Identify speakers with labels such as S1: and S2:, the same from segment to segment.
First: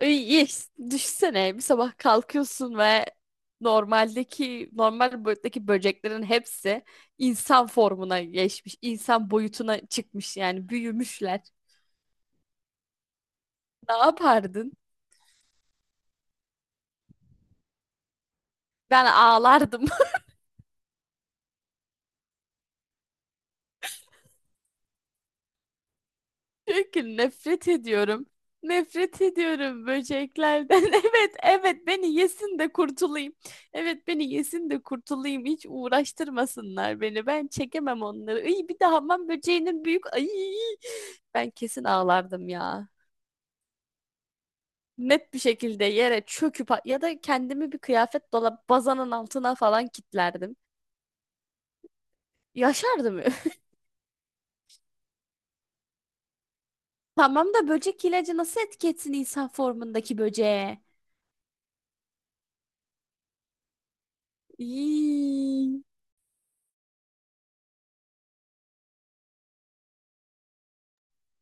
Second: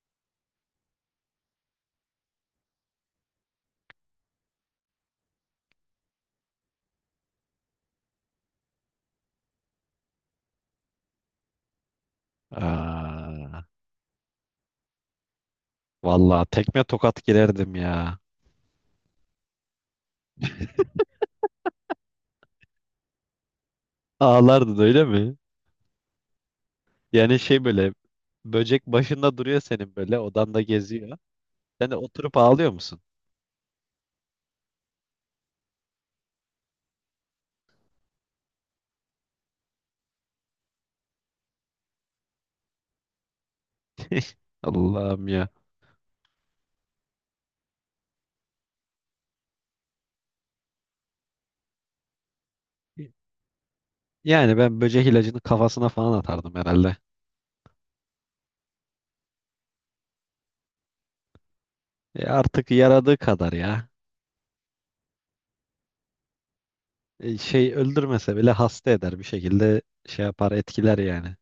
S1: İyi, düşünsene bir sabah kalkıyorsun ve normal boyuttaki böceklerin hepsi insan formuna geçmiş, insan boyutuna çıkmış yani büyümüşler.
S2: Aa,
S1: Ne yapardın?
S2: vallahi tekme tokat girerdim ya.
S1: Ben ağlardım.
S2: Ağlardın öyle mi?
S1: Diyor ki
S2: Yani şey
S1: nefret
S2: böyle
S1: ediyorum.
S2: böcek
S1: Nefret
S2: başında duruyor,
S1: ediyorum
S2: senin böyle odanda
S1: böceklerden.
S2: geziyor.
S1: Evet, evet
S2: Sen de
S1: beni
S2: oturup
S1: yesin de
S2: ağlıyor musun?
S1: kurtulayım. Evet beni yesin de kurtulayım. Hiç uğraştırmasınlar beni. Ben çekemem onları. Ay bir de hamam böceğinin büyük. Ay ben kesin ağlardım ya.
S2: Allah'ım
S1: Net bir
S2: ya.
S1: şekilde yere çöküp ya da kendimi bir kıyafet dolap bazanın altına falan kilitlerdim. Yaşardım.
S2: Yani ben böcek ilacını kafasına falan atardım herhalde.
S1: Tamam da böcek ilacı nasıl etki etsin insan formundaki böceğe?
S2: E artık yaradığı kadar ya.
S1: İy.
S2: E şey öldürmese bile hasta eder, bir şekilde şey yapar, etkiler yani.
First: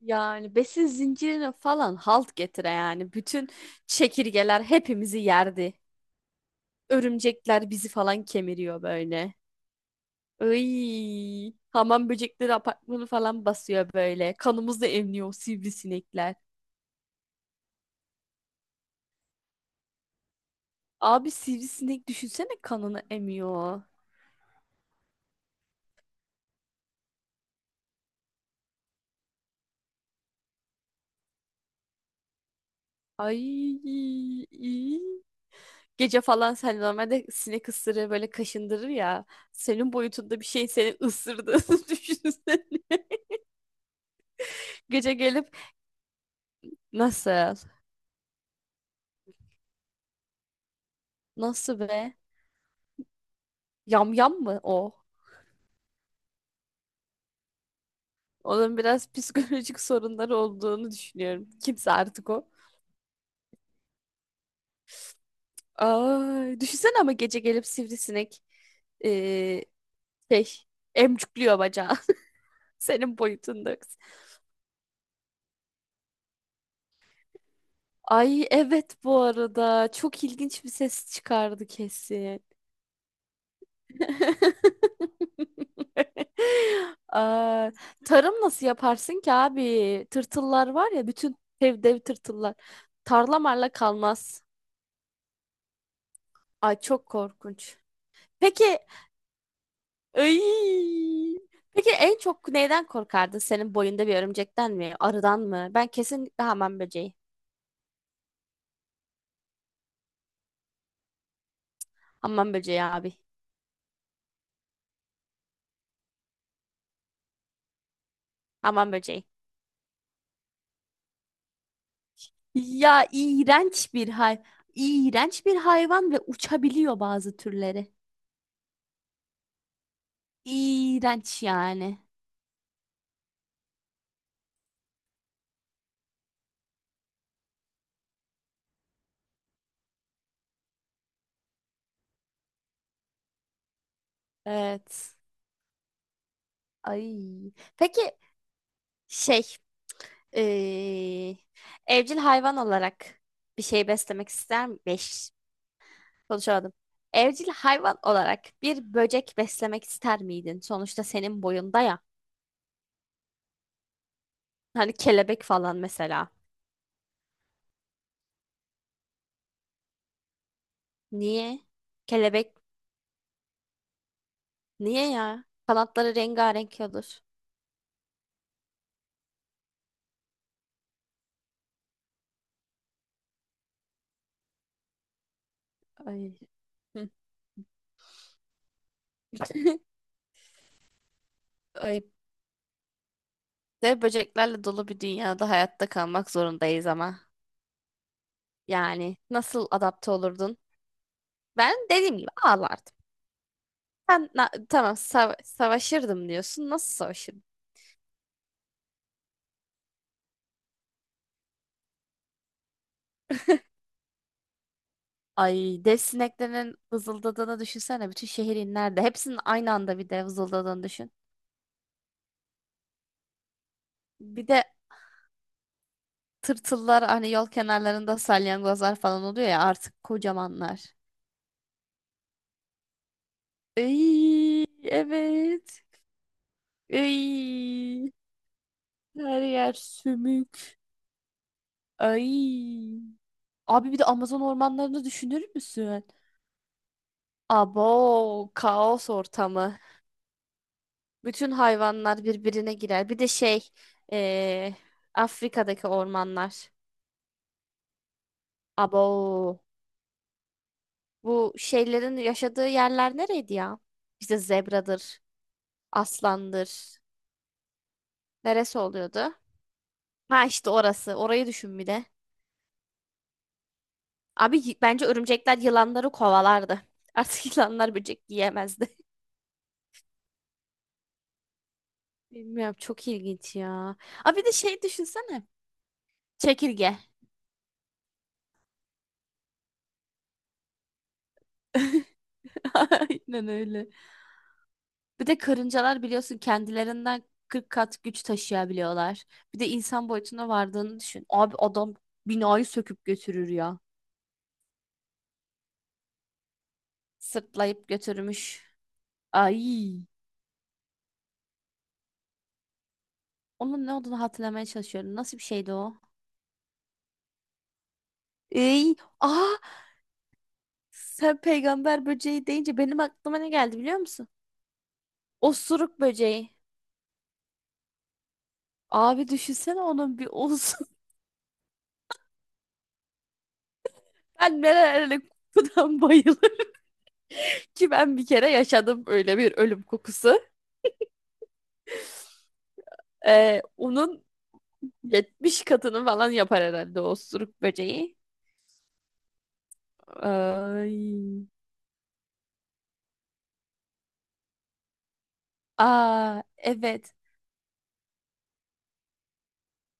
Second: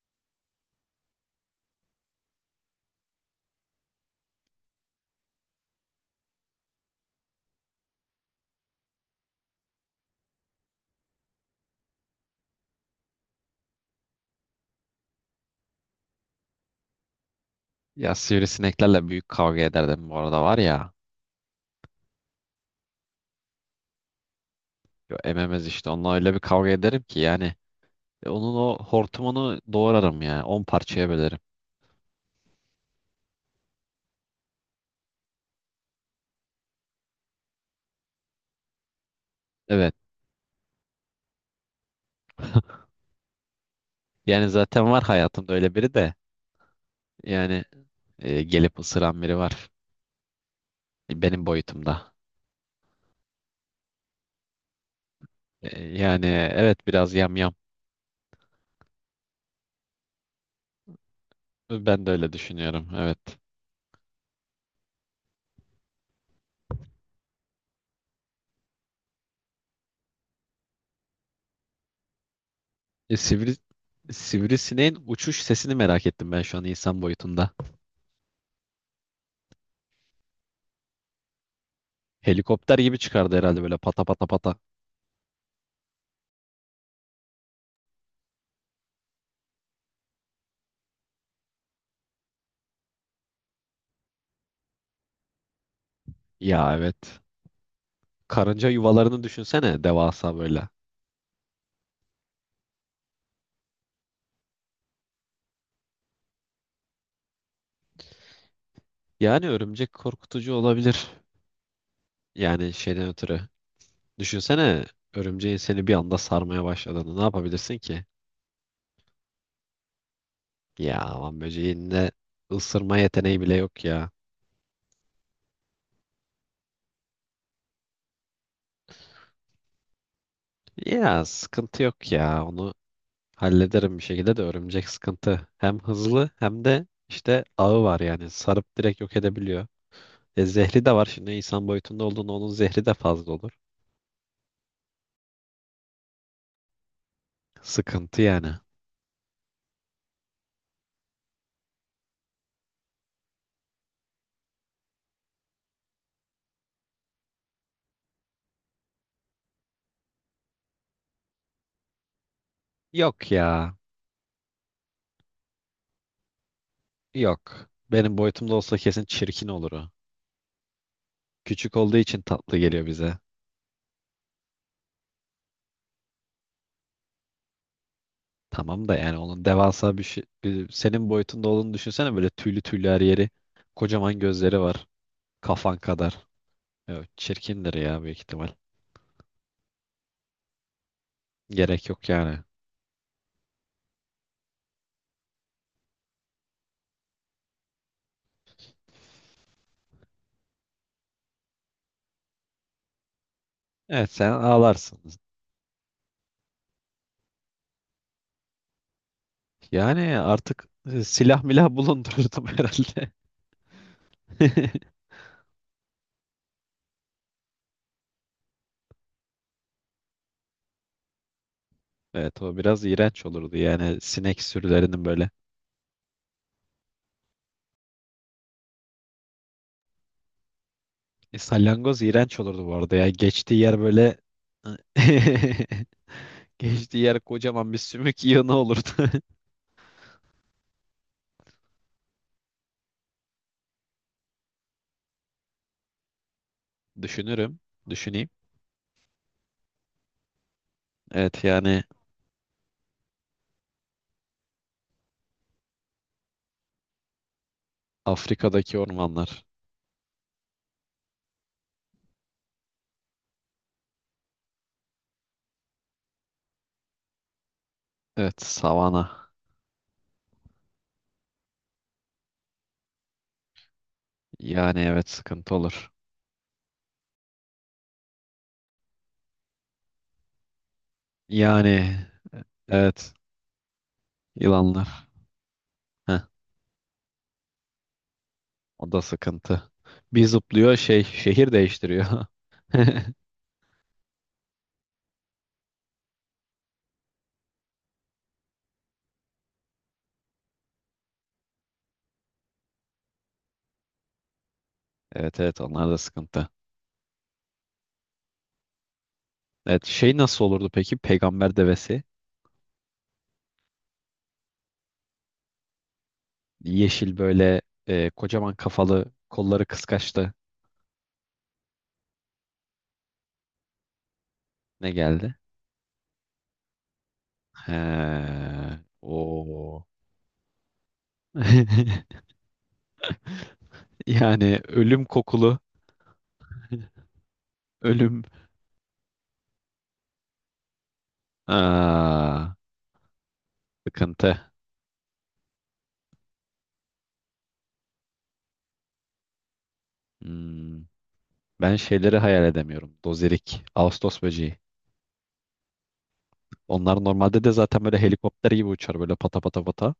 S1: Yani besin zincirine falan halt getire yani. Bütün çekirgeler hepimizi yerdi. Örümcekler bizi falan kemiriyor böyle. Iy, hamam böcekleri apartmanı falan basıyor böyle. Kanımızla emniyor o sivrisinekler.
S2: Ya sivrisineklerle büyük kavga ederdim bu arada var ya.
S1: Abi sivrisinek düşünsene kanını emiyor.
S2: Yo, ememez işte, onunla öyle bir kavga ederim ki yani. E, onun o hortumunu doğrarım ya. On parçaya bölerim.
S1: Ay. İy. Gece falan sen normalde sinek ısırığı böyle kaşındırır ya. Senin
S2: Evet.
S1: boyutunda bir şey seni ısırdı. Düşünsene.
S2: Yani zaten var
S1: Gece gelip
S2: hayatımda öyle biri de.
S1: nasıl?
S2: Yani gelip ısıran biri var. E, benim
S1: Nasıl
S2: boyutumda.
S1: be? Yam yam mı o?
S2: E, yani evet, biraz yamyam.
S1: Onun biraz psikolojik sorunları olduğunu düşünüyorum. Kimse
S2: Ben de
S1: artık
S2: öyle
S1: o.
S2: düşünüyorum. Evet.
S1: Ay, düşünsene ama gece gelip sivrisinek eee şey emcükliyor bacağı.
S2: E,
S1: Senin boyutunda.
S2: sivrisineğin uçuş sesini merak ettim ben şu an, insan boyutunda.
S1: Ay evet bu arada. Çok ilginç bir ses çıkardı kesin.
S2: Helikopter gibi çıkardı herhalde, böyle pata pata pata.
S1: Aa, tarım nasıl yaparsın ki abi? Tırtıllar var ya bütün dev dev tırtıllar. Tarlamarla kalmaz.
S2: Ya
S1: Ay çok
S2: evet.
S1: korkunç.
S2: Karınca
S1: Peki,
S2: yuvalarını düşünsene, devasa böyle.
S1: ay, peki en çok neyden korkardın? Senin boyunda bir örümcekten mi? Arıdan mı? Ben kesinlikle hamam böceği.
S2: Yani örümcek korkutucu olabilir.
S1: Hamam
S2: Yani
S1: böceği
S2: şeyden
S1: abi.
S2: ötürü. Düşünsene, örümceğin seni bir anda sarmaya başladığını, ne yapabilirsin ki?
S1: Hamam böceği.
S2: Ya aman böceğin de ısırma
S1: Ya
S2: yeteneği bile yok
S1: iğrenç bir
S2: ya.
S1: iğrenç bir hayvan ve uçabiliyor bazı türleri.
S2: Ya
S1: İğrenç
S2: sıkıntı
S1: yani.
S2: yok ya, onu hallederim bir şekilde de örümcek sıkıntı. Hem hızlı hem de işte ağı var, yani sarıp direkt yok edebiliyor. E zehri de var, şimdi insan boyutunda olduğunda onun zehri de fazla olur.
S1: Evet. Ay. Peki
S2: Sıkıntı yani.
S1: şey, eee, evcil hayvan olarak bir şey beslemek ister mi? Beş, konuşamadım. Evcil hayvan olarak bir böcek beslemek ister miydin? Sonuçta senin boyunda ya.
S2: Yok ya,
S1: Hani kelebek falan mesela.
S2: yok. Benim boyutumda olsa kesin çirkin olur o.
S1: Niye?
S2: Küçük olduğu için
S1: Kelebek
S2: tatlı geliyor bize.
S1: niye ya? Kanatları rengarenk olur.
S2: Tamam da yani onun devasa bir şey, senin boyutunda olduğunu düşünsene, böyle tüylü tüylü her yeri. Kocaman gözleri var. Kafan kadar.
S1: Ay. Hı.
S2: Evet, çirkindir ya büyük ihtimal. Gerek
S1: Ay.
S2: yok yani.
S1: De böceklerle dolu bir dünyada hayatta kalmak zorundayız ama. Yani nasıl adapte olurdun? Ben dediğim gibi ağlardım.
S2: Evet, sen ağlarsın.
S1: Savaşırdım diyorsun. Nasıl savaşırdın?
S2: Yani artık silah milah bulundururdum herhalde.
S1: Ay dev sineklerin vızıldadığını düşünsene. Bütün şehir inlerdi. Hepsinin aynı anda bir de vızıldadığını düşün.
S2: Evet, o biraz iğrenç olurdu yani, sinek
S1: Bir de
S2: sürülerinin böyle.
S1: tırtıllar hani yol kenarlarında salyangozlar falan oluyor ya artık kocamanlar.
S2: E, salyangoz iğrenç olurdu bu arada ya. Geçtiği yer böyle
S1: Ay evet.
S2: geçtiği yer kocaman bir
S1: Ay
S2: sümük yığını olurdu.
S1: her yer sümük. Ay. Abi bir de Amazon ormanlarını düşünür müsün?
S2: Düşünürüm. Düşüneyim.
S1: Abo kaos ortamı.
S2: Evet
S1: Bütün
S2: yani,
S1: hayvanlar birbirine girer. Bir de eee, Afrika'daki ormanlar.
S2: Afrika'daki ormanlar.
S1: Abo. Bu şeylerin yaşadığı yerler nereydi ya? İşte zebradır, aslandır.
S2: Evet,
S1: Neresi
S2: savana.
S1: oluyordu? Ha işte orası. Orayı düşün bir de.
S2: Yani
S1: Bence
S2: evet, sıkıntı
S1: örümcekler
S2: olur.
S1: yılanları kovalardı. Artık yılanlar böcek yiyemezdi.
S2: Yani
S1: Bilmiyorum çok
S2: evet,
S1: ilginç ya. Abi bir de şey
S2: yılanlar.
S1: düşünsene.
S2: Heh,
S1: Çekirge.
S2: o da sıkıntı. Bir zıplıyor, şey, şehir değiştiriyor.
S1: Aynen öyle. Bir de karıncalar biliyorsun kendilerinden 40 kat güç taşıyabiliyorlar. Bir de insan boyutuna vardığını düşün. Abi adam binayı söküp götürür ya.
S2: Evet, evet, onlar da sıkıntı.
S1: Sırtlayıp götürmüş.
S2: Evet
S1: Ay.
S2: şey, nasıl olurdu peki peygamber devesi?
S1: Onun ne olduğunu hatırlamaya çalışıyorum. Nasıl bir şeydi o?
S2: Yeşil böyle, kocaman
S1: Ey,
S2: kafalı,
S1: aa,
S2: kolları kıskaçlı.
S1: sen peygamber böceği deyince benim aklıma ne geldi biliyor musun?
S2: Ne geldi?
S1: Osuruk böceği.
S2: He,
S1: Abi düşünsene
S2: o.
S1: onun bir olsun.
S2: Yani
S1: Ben
S2: ölüm
S1: nerelere
S2: kokulu.
S1: kokudan bayılırım ki ben
S2: Ölüm.
S1: bir kere yaşadım öyle bir ölüm kokusu.
S2: Aa.
S1: Onun
S2: Sıkıntı.
S1: 70 katını falan yapar herhalde o osuruk böceği.
S2: Hmm,
S1: Ay.
S2: ben şeyleri hayal edemiyorum. Dozerik, Ağustos böceği.
S1: Aa,
S2: Onlar
S1: evet.
S2: normalde de zaten böyle helikopter gibi uçar, böyle pata pata pata.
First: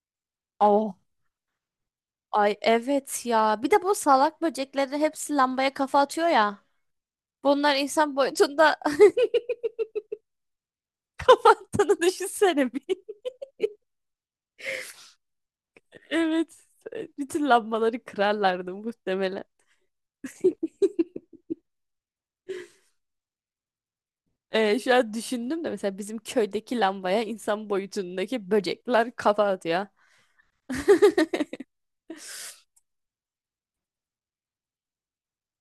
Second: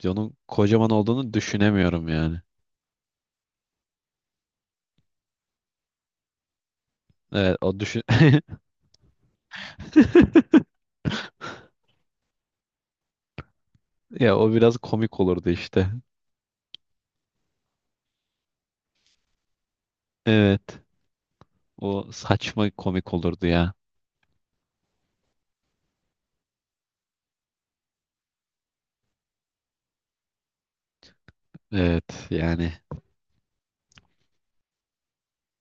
S2: Biz onun kocaman olduğunu düşünemiyorum yani.
S1: Ay evet ya. Bir de bu salak böceklerin hepsi lambaya kafa atıyor ya.
S2: Evet
S1: Bunlar
S2: o, düşün...
S1: insan boyutunda kafa attığını düşünsene bir.
S2: Ya o biraz komik olurdu işte.
S1: Evet. Bütün lambaları kırarlardı muhtemelen.
S2: Evet. O saçma komik olurdu ya.
S1: Şu an düşündüm de mesela bizim köydeki lambaya insan boyutundaki böcekler kafa atıyor.
S2: Evet yani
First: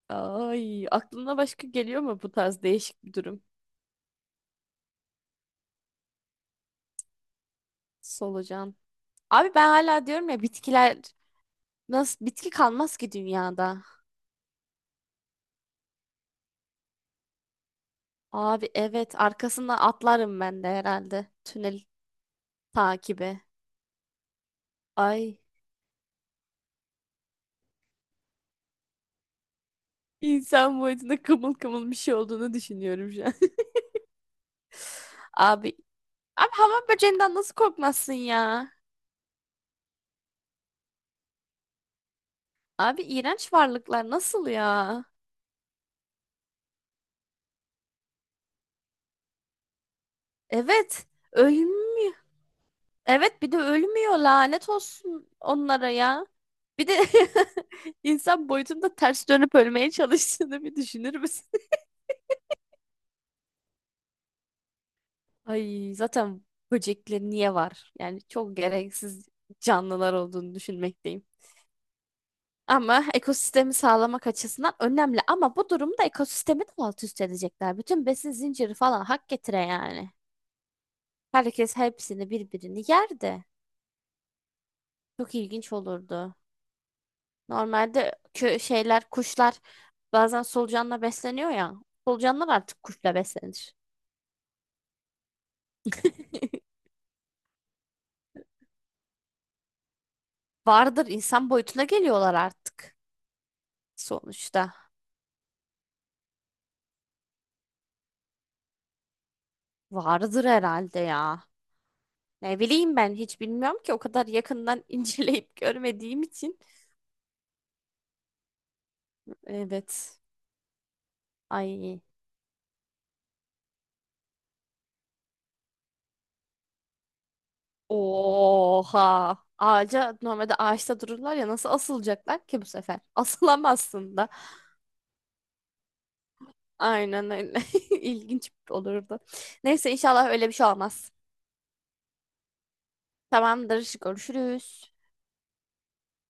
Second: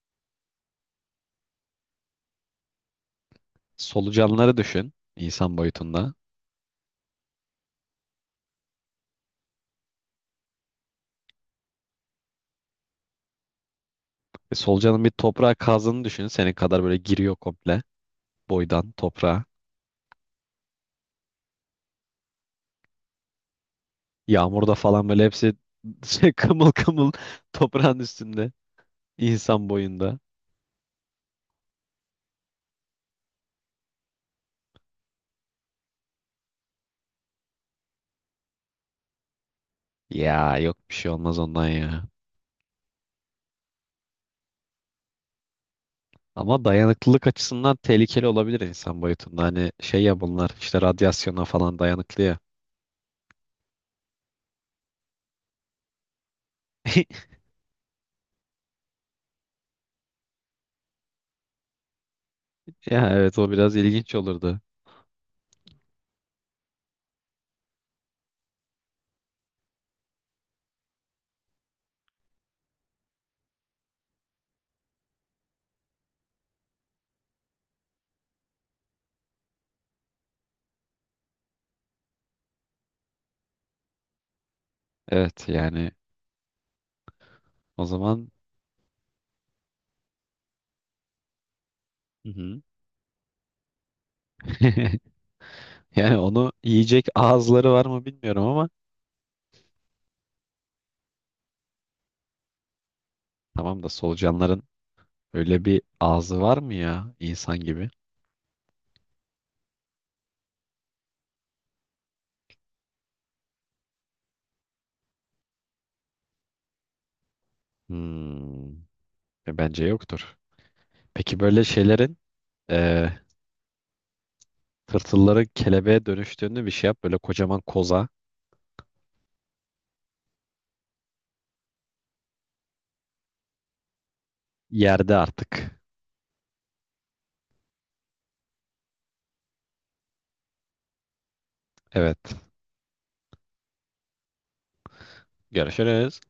S1: Ay, aklına başka geliyor mu bu tarz değişik bir durum?
S2: solucanları düşün, insan boyutunda.
S1: Solucan. Abi ben hala diyorum ya bitkiler nasıl bitki kalmaz ki dünyada.
S2: E, solucanın bir toprağa kazdığını düşün. Senin kadar böyle giriyor komple,
S1: Abi
S2: boydan
S1: evet
S2: toprağa.
S1: arkasından atlarım ben de herhalde. Tünel takibi.
S2: Yağmurda falan böyle
S1: Ay
S2: hepsi şey, kımıl kımıl toprağın üstünde. İnsan boyunda.
S1: insan boyutunda kımıl kımıl bir şey olduğunu düşünüyorum şu an. Abi, abi hamam böceğinden nasıl korkmazsın ya?
S2: Ya yok, bir şey olmaz ondan ya.
S1: Abi iğrenç varlıklar nasıl ya?
S2: Ama dayanıklılık açısından tehlikeli olabilir insan boyutunda. Hani şey ya, bunlar işte
S1: Evet
S2: radyasyona falan
S1: ölmüyor.
S2: dayanıklı ya.
S1: Evet bir de ölmüyor lanet olsun onlara ya. Bir de insan boyutunda ters dönüp ölmeye çalıştığını bir düşünür müsün?
S2: Ya evet, o biraz ilginç olurdu.
S1: Ay zaten böcekler niye var? Yani çok gereksiz canlılar olduğunu düşünmekteyim. Ama ekosistemi sağlamak açısından önemli. Ama bu durumda ekosistemi de alt üst edecekler. Bütün besin zinciri falan hak getire yani. Herkes hepsini birbirini yer de. Çok
S2: Evet
S1: ilginç
S2: yani
S1: olurdu.
S2: o
S1: Normalde
S2: zaman.
S1: kö şeyler, kuşlar bazen solucanla besleniyor ya.
S2: Hı
S1: Solucanlar
S2: hı.
S1: artık kuşla beslenir.
S2: Yani onu yiyecek ağızları var mı bilmiyorum ama,
S1: Vardır insan boyutuna geliyorlar artık
S2: tamam da solucanların
S1: sonuçta.
S2: öyle bir ağzı var mı ya, insan gibi?
S1: Vardır herhalde ya. Ne bileyim ben hiç bilmiyorum ki o kadar yakından inceleyip görmediğim için.
S2: Hmm, bence
S1: Evet.
S2: yoktur. Peki böyle
S1: Ay.
S2: şeylerin eee tırtılların kelebeğe dönüştüğünü bir şey yap. Böyle kocaman koza,
S1: Oha. Ağaca normalde ağaçta dururlar ya nasıl asılacaklar ki bu sefer? Asılamazsın da.
S2: yerde artık.
S1: Aynen öyle. İlginç olurdu. Neyse inşallah öyle bir şey olmaz.
S2: Evet.
S1: Tamamdır. Görüşürüz.
S2: Görüşürüz.